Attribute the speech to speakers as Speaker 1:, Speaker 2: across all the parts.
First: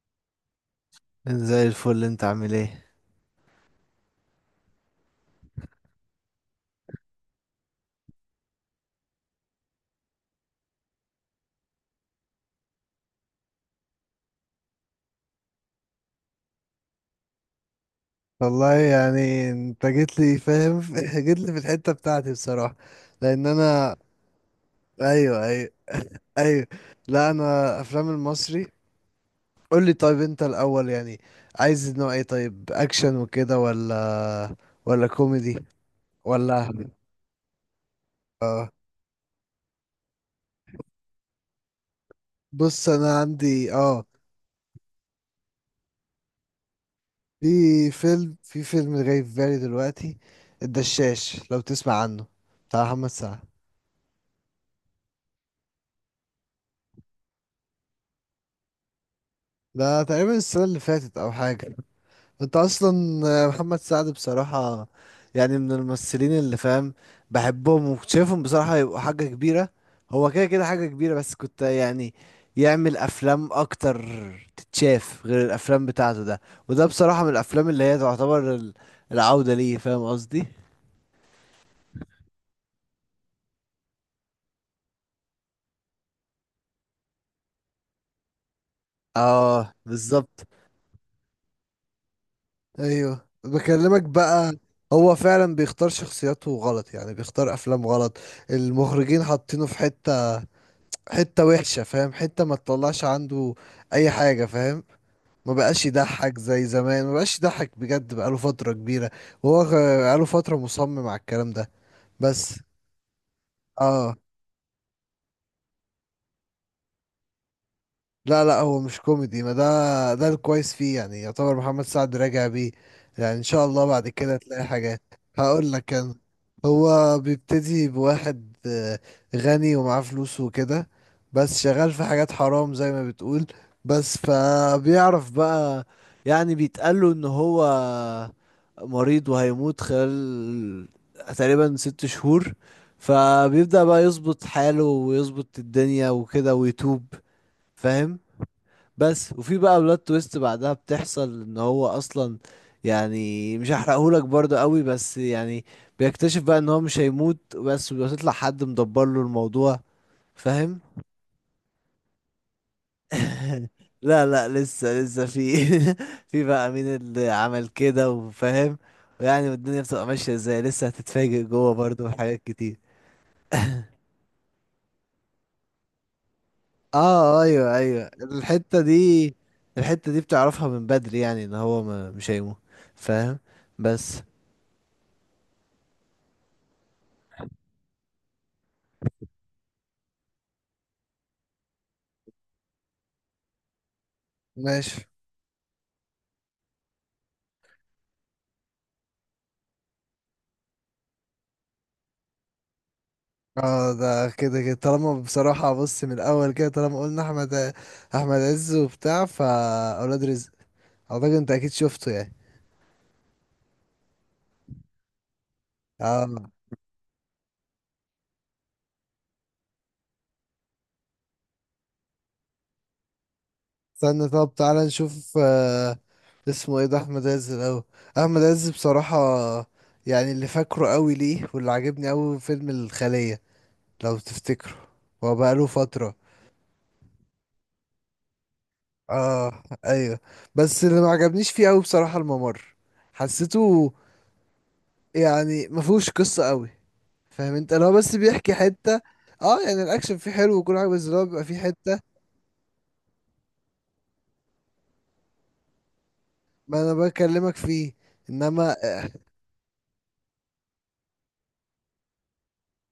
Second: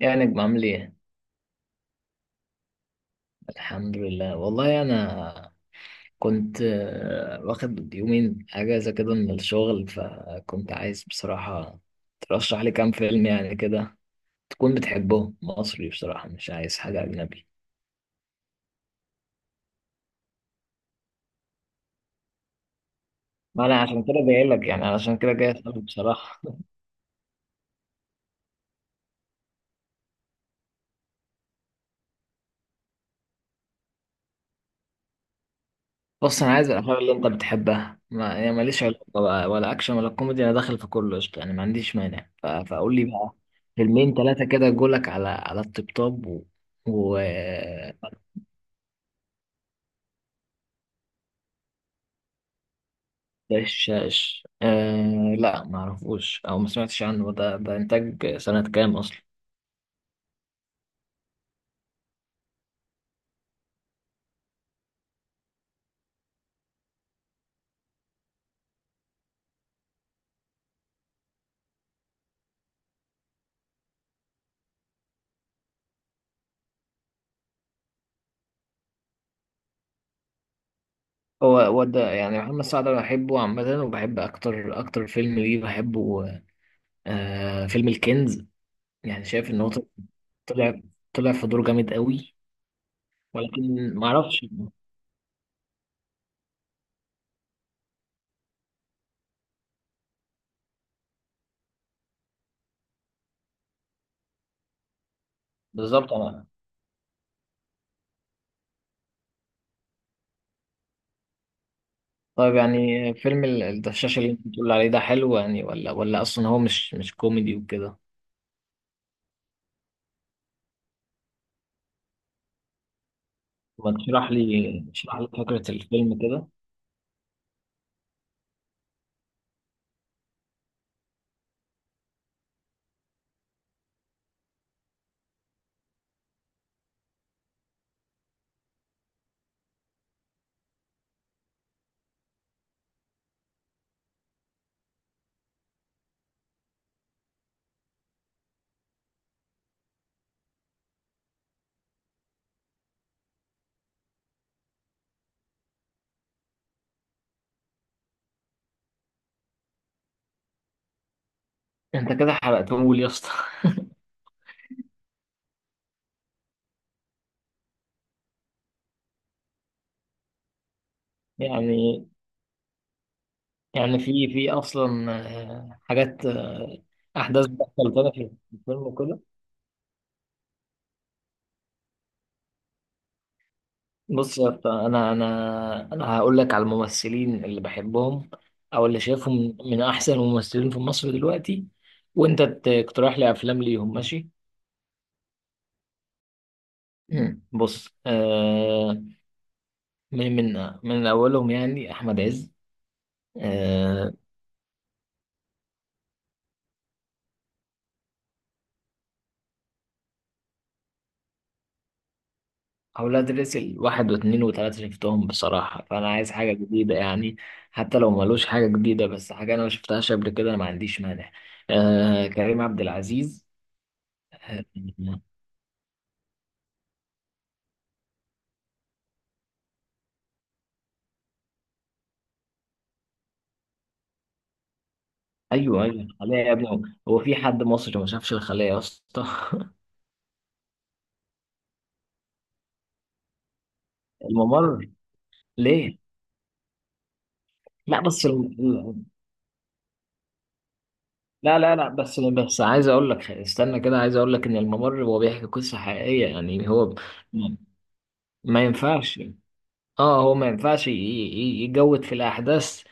Speaker 1: يا نجم عامل ايه؟
Speaker 2: زي الفل. انت عامل ايه؟
Speaker 1: الحمد لله والله انا كنت واخد يومين اجازة كده من الشغل، فكنت عايز بصراحة ترشح لي كام فيلم يعني كده، تكون بتحبهم مصري. بصراحة مش عايز حاجة أجنبي.
Speaker 2: والله يعني انت جيت لي فاهم جيت لي في الحتة بتاعتي بصراحة، لان
Speaker 1: ما أنا
Speaker 2: انا
Speaker 1: عشان كده جاي لك، يعني علشان كده
Speaker 2: ايوه
Speaker 1: جاي
Speaker 2: ايوه
Speaker 1: أسألك بصراحة.
Speaker 2: ايوه. لا انا افلام المصري. قول لي طيب انت الاول، يعني عايز نوع ايه؟ طيب اكشن وكده ولا كوميدي؟
Speaker 1: بص، أنا
Speaker 2: ولا
Speaker 1: عايز الأفلام اللي أنت بتحبها، ما يعني
Speaker 2: اه
Speaker 1: ماليش علاقة بقى، ولا أكشن ولا كوميدي، أنا داخل في كله قشطة يعني، ما عنديش مانع.
Speaker 2: بص
Speaker 1: فقول لي
Speaker 2: انا
Speaker 1: بقى
Speaker 2: عندي
Speaker 1: فيلمين ثلاثة كده، جولك على الطبطاب و.
Speaker 2: في في فيلم جاي في بالي دلوقتي. الدشاش لو تسمع عنه، بتاع محمد سعد.
Speaker 1: ده الشاش، آه لا، ما اعرفوش او ما سمعتش عنه. ده انتاج سنة كام اصلا؟
Speaker 2: ده تقريبا السنة اللي فاتت او حاجة. انت اصلا محمد سعد بصراحة يعني من الممثلين اللي فاهم بحبهم وشايفهم بصراحة يبقوا حاجة كبيرة. هو كده كده حاجة كبيرة، بس كنت يعني يعمل افلام اكتر تتشاف غير الافلام بتاعته ده. وده بصراحة من الافلام اللي هي تعتبر العودة ليه، فاهم قصدي.
Speaker 1: هو ده يعني محمد سعد، انا بحبه عامة، وبحب اكتر اكتر فيلم ليه بحبه فيلم الكنز. يعني شايف ان هو
Speaker 2: اه بالظبط.
Speaker 1: طلع طلع في دور جامد قوي،
Speaker 2: ايوه
Speaker 1: ولكن
Speaker 2: بكلمك
Speaker 1: ما اعرفش
Speaker 2: بقى. هو فعلا بيختار شخصياته غلط، يعني بيختار افلام غلط. المخرجين حاطينه في حتة حتة وحشة، فاهم، حتة ما تطلعش عنده أي حاجة، فاهم. ما بقاش
Speaker 1: بالظبط
Speaker 2: يضحك
Speaker 1: انا.
Speaker 2: زي زمان، ما بقاش يضحك بجد بقاله فترة كبيرة. وهو غ- بقاله فترة مصمم على الكلام ده،
Speaker 1: طيب
Speaker 2: بس.
Speaker 1: يعني فيلم
Speaker 2: اه
Speaker 1: الدشاش اللي انت بتقول عليه ده حلو يعني، ولا اصلا هو مش كوميدي وكده؟
Speaker 2: لا لا هو مش كوميدي. ما ده الكويس فيه، يعني يعتبر محمد سعد راجع بيه. يعني ان شاء الله
Speaker 1: ما
Speaker 2: بعد
Speaker 1: تشرح
Speaker 2: كده تلاقي
Speaker 1: لي،
Speaker 2: حاجات.
Speaker 1: اشرح لي فكرة
Speaker 2: هقول لك انا.
Speaker 1: الفيلم كده.
Speaker 2: هو بيبتدي بواحد غني ومعاه فلوس وكده، بس شغال في حاجات حرام زي ما بتقول. بس فبيعرف بقى، يعني بيتقاله ان هو مريض وهيموت خلال تقريبا 6 شهور. فبيبدأ بقى يظبط حاله ويظبط الدنيا وكده ويتوب، فاهم. بس وفي بقى بلوت تويست بعدها بتحصل ان هو اصلا، يعني مش هحرقهولك برضه قوي بس يعني بيكتشف بقى ان هو مش هيموت، بس بيطلع حد مدبر له الموضوع، فاهم.
Speaker 1: انت كده حرقته لي يا اسطى.
Speaker 2: لا لا لسه في. في بقى مين اللي عمل كده وفاهم، يعني الدنيا بتبقى ماشية ازاي. لسه هتتفاجئ جوه برضه
Speaker 1: يعني
Speaker 2: بحاجات كتير.
Speaker 1: يعني في اصلا حاجات،
Speaker 2: اه
Speaker 1: احداث
Speaker 2: ايوه
Speaker 1: بتحصل
Speaker 2: ايوه
Speaker 1: تاني في الفيلم
Speaker 2: الحتة
Speaker 1: وكده؟
Speaker 2: دي، الحتة دي بتعرفها من بدري، يعني ان هو ما مش هيموت، فاهم، بس.
Speaker 1: بص يا اسطى، انا هقول لك على الممثلين اللي بحبهم، او اللي شايفهم من احسن الممثلين في مصر دلوقتي، وانت تقترح لي افلام ليهم، ماشي؟
Speaker 2: ماشي.
Speaker 1: بص، من اولهم يعني احمد عز.
Speaker 2: اه
Speaker 1: آه.
Speaker 2: ده كده كده طالما بصراحة بص من الأول كده طالما قلنا أحمد عز وبتاع فأولاد رزق. أعتقد أنت أكيد شفته يعني.
Speaker 1: أولاد رزق واحد واتنين وتلاتة شفتهم بصراحة، فأنا عايز
Speaker 2: اه
Speaker 1: حاجة جديدة يعني. حتى لو ملوش حاجة جديدة، بس حاجة أنا ما شفتهاش قبل كده أنا ما عنديش مانع. كريم عبد العزيز،
Speaker 2: استنى، طب
Speaker 1: آه،
Speaker 2: تعالى نشوف اسمه ايه ده؟ أحمد عز الأول. أحمد عز بصراحة يعني اللي فاكره قوي ليه واللي عجبني قوي فيلم الخلية، لو تفتكره. هو بقاله
Speaker 1: أيوه أيوه،
Speaker 2: فترة.
Speaker 1: الخلية يا ابني. هو في حد مصري ما شافش الخلية يا اسطى؟
Speaker 2: اه ايوه. بس اللي ما عجبنيش فيه قوي بصراحة الممر، حسيته
Speaker 1: الممر.
Speaker 2: يعني ما
Speaker 1: ليه؟
Speaker 2: فيهوش قصة قوي. فاهم انت، لو
Speaker 1: لا
Speaker 2: بس
Speaker 1: بس
Speaker 2: بيحكي حتة. اه يعني الاكشن فيه حلو وكل حاجة، بس اللي هو بيبقى فيه
Speaker 1: لا لا لا،
Speaker 2: حتة.
Speaker 1: بس عايز أقول لك، استنى كده، عايز أقول لك إن الممر هو بيحكي قصة حقيقية، يعني
Speaker 2: ما انا
Speaker 1: هو
Speaker 2: بكلمك فيه،
Speaker 1: ما
Speaker 2: انما
Speaker 1: ينفعش. اه هو ما ينفعش يجود في الأحداث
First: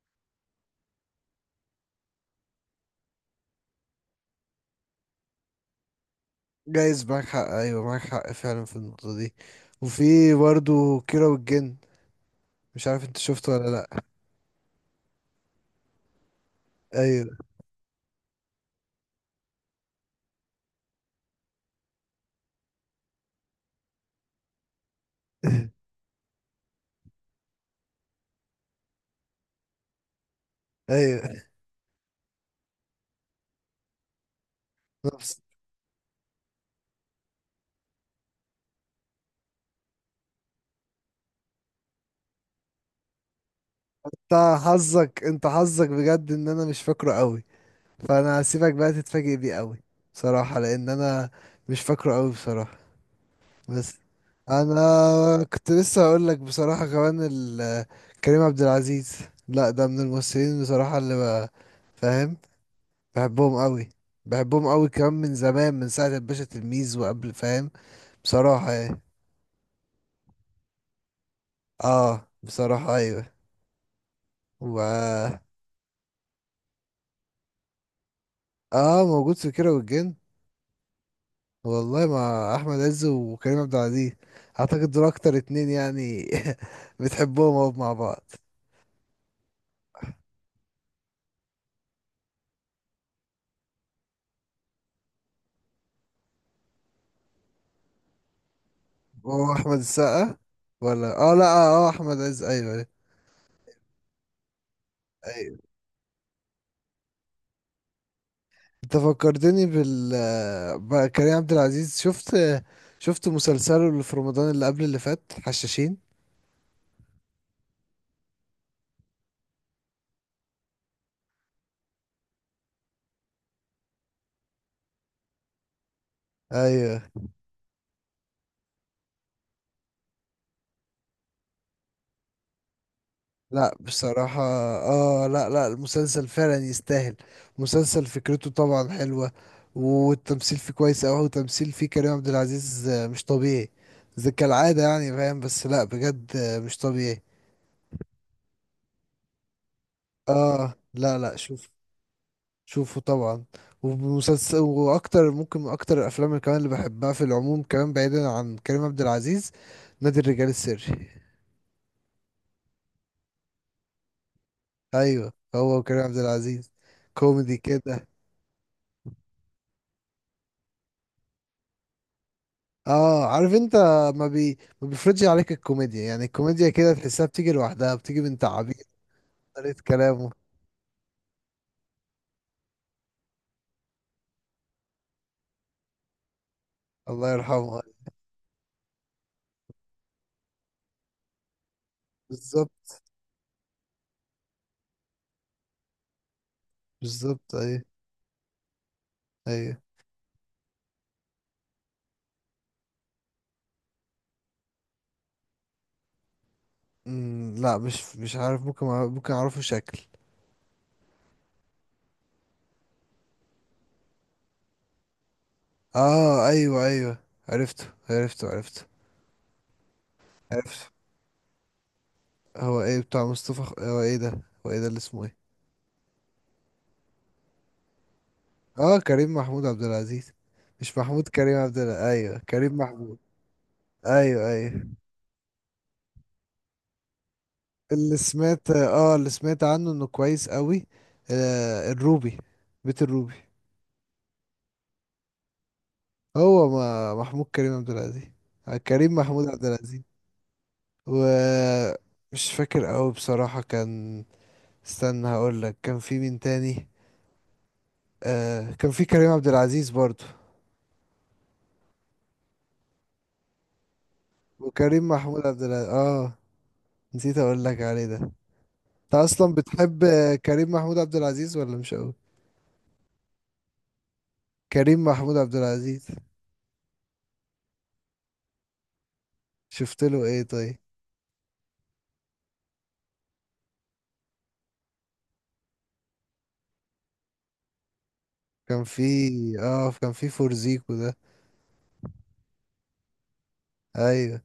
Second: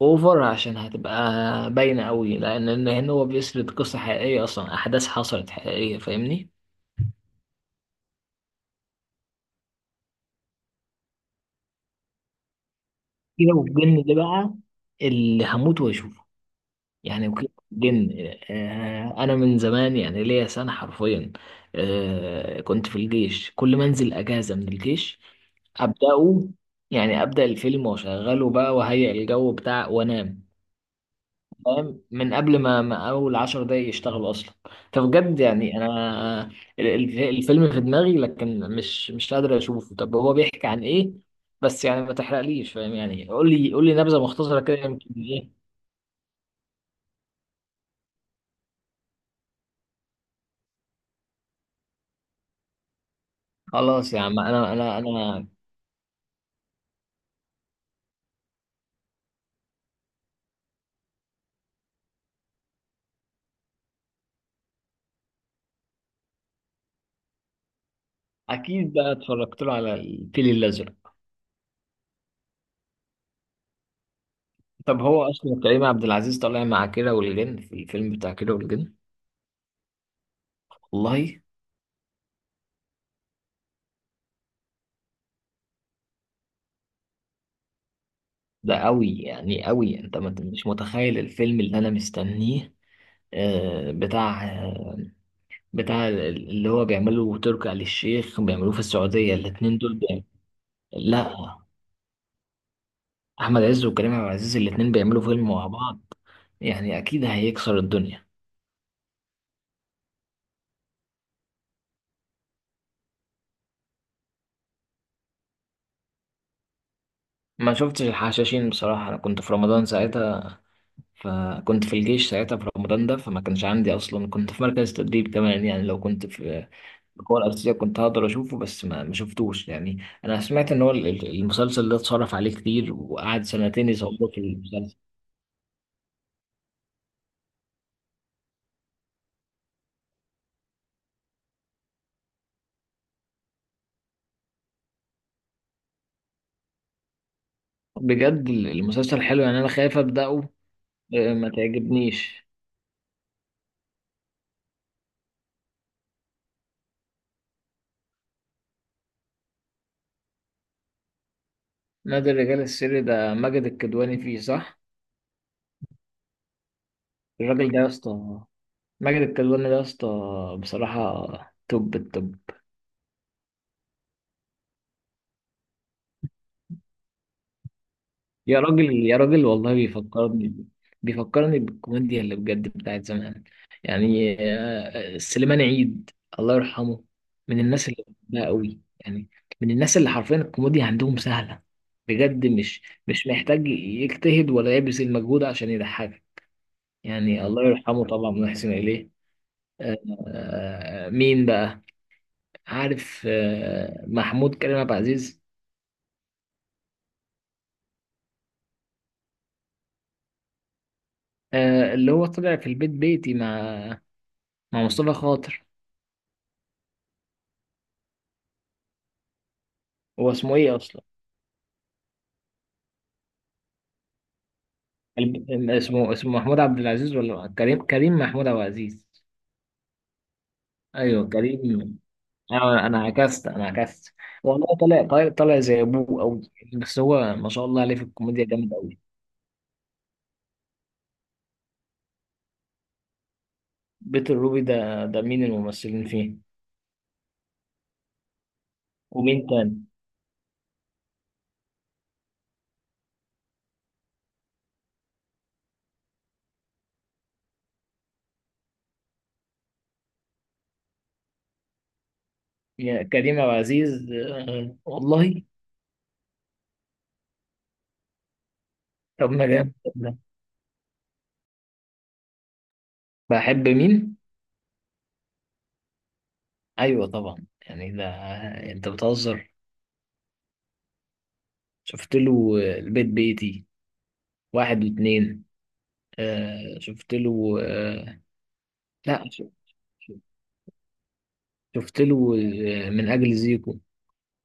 Speaker 1: اوفر، عشان هتبقى باينه قوي، لان إن هنا هو بيسرد قصه حقيقيه، اصلا احداث حصلت حقيقيه، فاهمني؟
Speaker 2: جايز معاك حق، ايوه معاك حق فعلا في النقطة دي. وفي برضه كيرة والجن، مش عارف انت شفته
Speaker 1: كيرة
Speaker 2: ولا
Speaker 1: والجن
Speaker 2: لا.
Speaker 1: ده بقى اللي هموت واشوفه.
Speaker 2: ايوه
Speaker 1: يعني وكيرة والجن، انا من زمان يعني ليا سنه حرفيا، كنت في الجيش، كل ما انزل اجازه من الجيش ابداه، يعني ابدا الفيلم واشغله بقى وهيئ الجو بتاع وانام.
Speaker 2: ايوه.
Speaker 1: فاهم؟ من قبل ما اول عشر دقايق يشتغلوا اصلا.
Speaker 2: نفس.
Speaker 1: فبجد يعني انا، الفيلم في دماغي، لكن مش قادر اشوفه. طب هو بيحكي عن ايه؟ بس يعني ما تحرقليش، فاهم يعني، قول لي نبذه
Speaker 2: انت
Speaker 1: مختصره كده، يمكن
Speaker 2: حظك، انت
Speaker 1: ايه.
Speaker 2: حظك بجد ان انا مش فاكره قوي، فانا هسيبك بقى تتفاجئ بيه قوي. صراحة لان انا مش فاكره قوي بصراحة، بس.
Speaker 1: خلاص يا عم، انا انا
Speaker 2: انا
Speaker 1: انا
Speaker 2: كنت لسه هقول لك بصراحه كمان كريم عبد العزيز. لا ده من الممثلين بصراحه فاهم، بحبهم قوي. بحبهم قوي كمان من زمان، من ساعه الباشا تلميذ وقبل، فاهم. بصراحه
Speaker 1: اكيد
Speaker 2: يعني.
Speaker 1: بقى اتفرجت له على الفيل الازرق.
Speaker 2: اه بصراحه ايوه.
Speaker 1: طب هو
Speaker 2: و
Speaker 1: اصلا كريم عبد العزيز طالع مع كيرة والجن في الفيلم بتاع كيرة والجن؟
Speaker 2: اه موجود في كيرة والجن.
Speaker 1: والله.
Speaker 2: والله مع احمد عز وكريم عبد العزيز، اعتقد دول اكتر اتنين يعني بتحبهم أوي مع بعض.
Speaker 1: ده قوي يعني قوي، انت مش متخيل الفيلم اللي انا مستنيه، آه، بتاع بتاع اللي هو بيعمله تركي آل الشيخ، بيعملوه في السعودية،
Speaker 2: هو احمد
Speaker 1: الاتنين دول بيعمل.
Speaker 2: السقا ولا
Speaker 1: لا،
Speaker 2: اه لا اه آه، احمد عز، ايوه.
Speaker 1: أحمد عز وكريم عبد العزيز الاتنين بيعملوا فيلم
Speaker 2: أيوة.
Speaker 1: مع بعض، يعني أكيد هيكسر الدنيا.
Speaker 2: انت فكرتني بقى كريم عبد العزيز. شفت مسلسله اللي في رمضان اللي قبل اللي فات، حشاشين.
Speaker 1: ما شفتش الحشاشين بصراحة، أنا كنت في رمضان ساعتها، فكنت في الجيش ساعتها في رمضان ده، فما كانش عندي أصلا، كنت في مركز تدريب كمان، يعني لو كنت في
Speaker 2: ايوه
Speaker 1: القوة الأرضية كنت هقدر أشوفه، بس ما شفتوش. يعني أنا سمعت إن هو المسلسل ده اتصرف عليه كتير، وقعد
Speaker 2: لا
Speaker 1: سنتين يصوروا في
Speaker 2: بصراحة.
Speaker 1: المسلسل.
Speaker 2: اه لا لا المسلسل فعلا يستاهل. مسلسل فكرته طبعا حلوة، والتمثيل فيه كويس اوي. وتمثيل فيه كريم عبد العزيز مش طبيعي، زي كالعادة يعني، فاهم. بس لا بجد مش طبيعي.
Speaker 1: بجد المسلسل حلو يعني، أنا خايف أبدأه،
Speaker 2: اه لا لا
Speaker 1: ما
Speaker 2: شوف،
Speaker 1: تعجبنيش.
Speaker 2: شوفه طبعا. ومسلسل، واكتر ممكن اكتر الافلام كمان اللي بحبها في العموم، كمان بعيدا عن كريم عبد العزيز، نادي الرجال السري.
Speaker 1: نادي الرجال السري ده ماجد الكدواني فيه، صح؟
Speaker 2: ايوه، هو وكريم عبد العزيز، كوميدي
Speaker 1: الراجل ده يا
Speaker 2: كده.
Speaker 1: اسطى، ماجد الكدواني ده يا اسطى، بصراحة توب التوب.
Speaker 2: اه عارف انت، ما بيفرضش عليك الكوميديا، يعني الكوميديا كده تحسها بتيجي لوحدها، بتيجي من
Speaker 1: يا
Speaker 2: تعابير،
Speaker 1: راجل يا راجل، والله
Speaker 2: طريقة كلامه.
Speaker 1: بيفكرني بالكوميديا اللي بجد بتاعت زمان، يعني سليمان عيد، الله يرحمه،
Speaker 2: الله
Speaker 1: من
Speaker 2: يرحمه.
Speaker 1: الناس اللي بحبها قوي يعني، من الناس اللي حرفيا الكوميديا عندهم سهلة، بجد مش
Speaker 2: بالظبط.
Speaker 1: مش محتاج يجتهد ولا يبذل مجهود عشان يضحكك، يعني
Speaker 2: بالظبط
Speaker 1: الله
Speaker 2: ايوه.
Speaker 1: يرحمه طبعا ونحسن إليه.
Speaker 2: ايوه.
Speaker 1: مين بقى؟ عارف محمود كريم عبد العزيز؟
Speaker 2: لا مش عارف، ممكن ممكن اعرفه شكل.
Speaker 1: اللي هو طلع في البيت بيتي مع مصطفى خاطر.
Speaker 2: اه ايوه ايوه، عرفته عرفته. عرفته
Speaker 1: هو اسمه ايه
Speaker 2: عرفته.
Speaker 1: اصلا؟
Speaker 2: هو ايه بتاع مصطفى هو ايه ده، اللي اسمه ايه؟
Speaker 1: اسمه محمود عبد العزيز ولا كريم محمود عبد
Speaker 2: اه
Speaker 1: العزيز؟
Speaker 2: كريم محمود عبد العزيز. مش محمود
Speaker 1: ايوه
Speaker 2: كريم
Speaker 1: كريم،
Speaker 2: عبد
Speaker 1: أيوه،
Speaker 2: الع... ايوه كريم
Speaker 1: انا انا
Speaker 2: محمود.
Speaker 1: عكست، انا عكست.
Speaker 2: ايوه
Speaker 1: والله
Speaker 2: ايوه.
Speaker 1: طلع زي ابوه قوي، بس هو ما شاء الله عليه في الكوميديا جامد قوي.
Speaker 2: اللي سمعت عنه انه كويس قوي. الروبي، بيت الروبي.
Speaker 1: بيت الروبي ده مين الممثلين فيه؟
Speaker 2: هو ما محمود كريم عبد العزيز، كريم
Speaker 1: ومين
Speaker 2: محمود عبد
Speaker 1: تاني؟
Speaker 2: العزيز. ومش فاكر قوي بصراحة، كان. استنى هقول لك، كان في مين تاني. كان في كريم عبد العزيز برضو.
Speaker 1: يا كريم عبد العزيز،
Speaker 2: وكريم
Speaker 1: والله.
Speaker 2: محمود عبد العزيز، اه، نسيت اقول لك عليه ده. انت
Speaker 1: طب ما
Speaker 2: اصلا بتحب
Speaker 1: جامد.
Speaker 2: كريم محمود عبد العزيز ولا مش قوي؟
Speaker 1: بحب مين؟
Speaker 2: كريم محمود عبد العزيز.
Speaker 1: أيوة طبعا يعني ده، أنت بتهزر.
Speaker 2: شفت له ايه طيب؟
Speaker 1: شفت له البيت بيتي واحد واتنين، شفت له.
Speaker 2: كان في
Speaker 1: لا
Speaker 2: اه كان في فورزيكو ده.
Speaker 1: شفت له من أجل زيكو.
Speaker 2: ايوه.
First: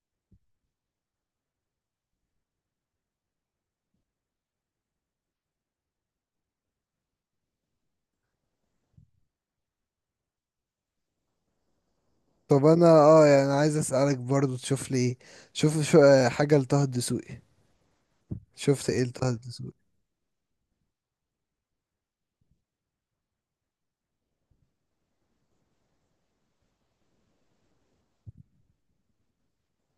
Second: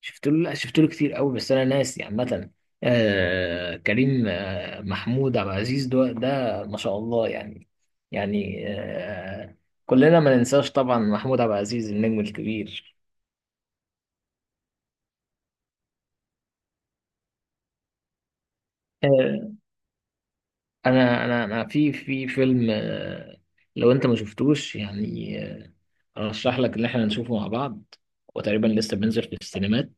Speaker 1: شفت له. لا شفت له كتير قوي، بس أنا ناسي عامة. كريم محمود عبد العزيز ده, ما شاء الله يعني، يعني، كلنا ما ننساش طبعا محمود عبد العزيز النجم
Speaker 2: طب انا
Speaker 1: الكبير.
Speaker 2: يعني عايز اسالك برضو تشوف لي ايه. شوف شو آه، حاجه لطه الدسوقي. شفت ايه لطه
Speaker 1: آه،
Speaker 2: الدسوقي؟
Speaker 1: انا في في فيلم، لو انت ما شفتوش يعني، ارشح لك ان احنا نشوفه مع بعض، وتقريبا لسه بينزل في السينمات.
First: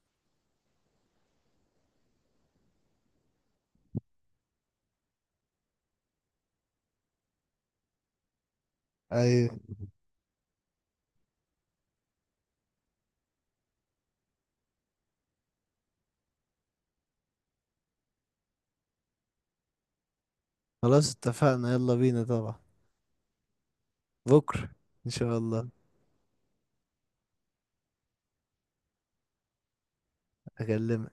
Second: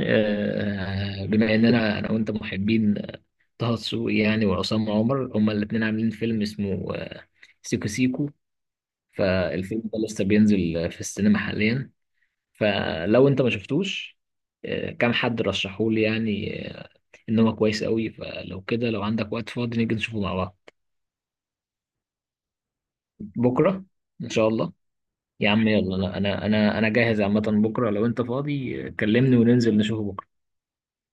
Speaker 1: بما اننا انا وانت محبين طه دسوقي يعني، وعصام عمر هما الاثنين عاملين فيلم اسمه سيكو سيكو.
Speaker 2: ايوه.
Speaker 1: فالفيلم ده لسه بينزل في السينما حاليا، فلو انت ما شفتوش، كام حد رشحولي يعني، ان هو كويس قوي، فلو كده لو عندك وقت فاضي نيجي نشوفه مع بعض.
Speaker 2: خلاص اتفقنا، يلا بينا طبعا.
Speaker 1: بكره ان شاء
Speaker 2: بكره،
Speaker 1: الله.
Speaker 2: ان شاء
Speaker 1: يا
Speaker 2: الله.
Speaker 1: عم يلا، لا، انا جاهز عامه، بكره لو انت فاضي كلمني وننزل نشوفه بكره.
Speaker 2: اكلمك.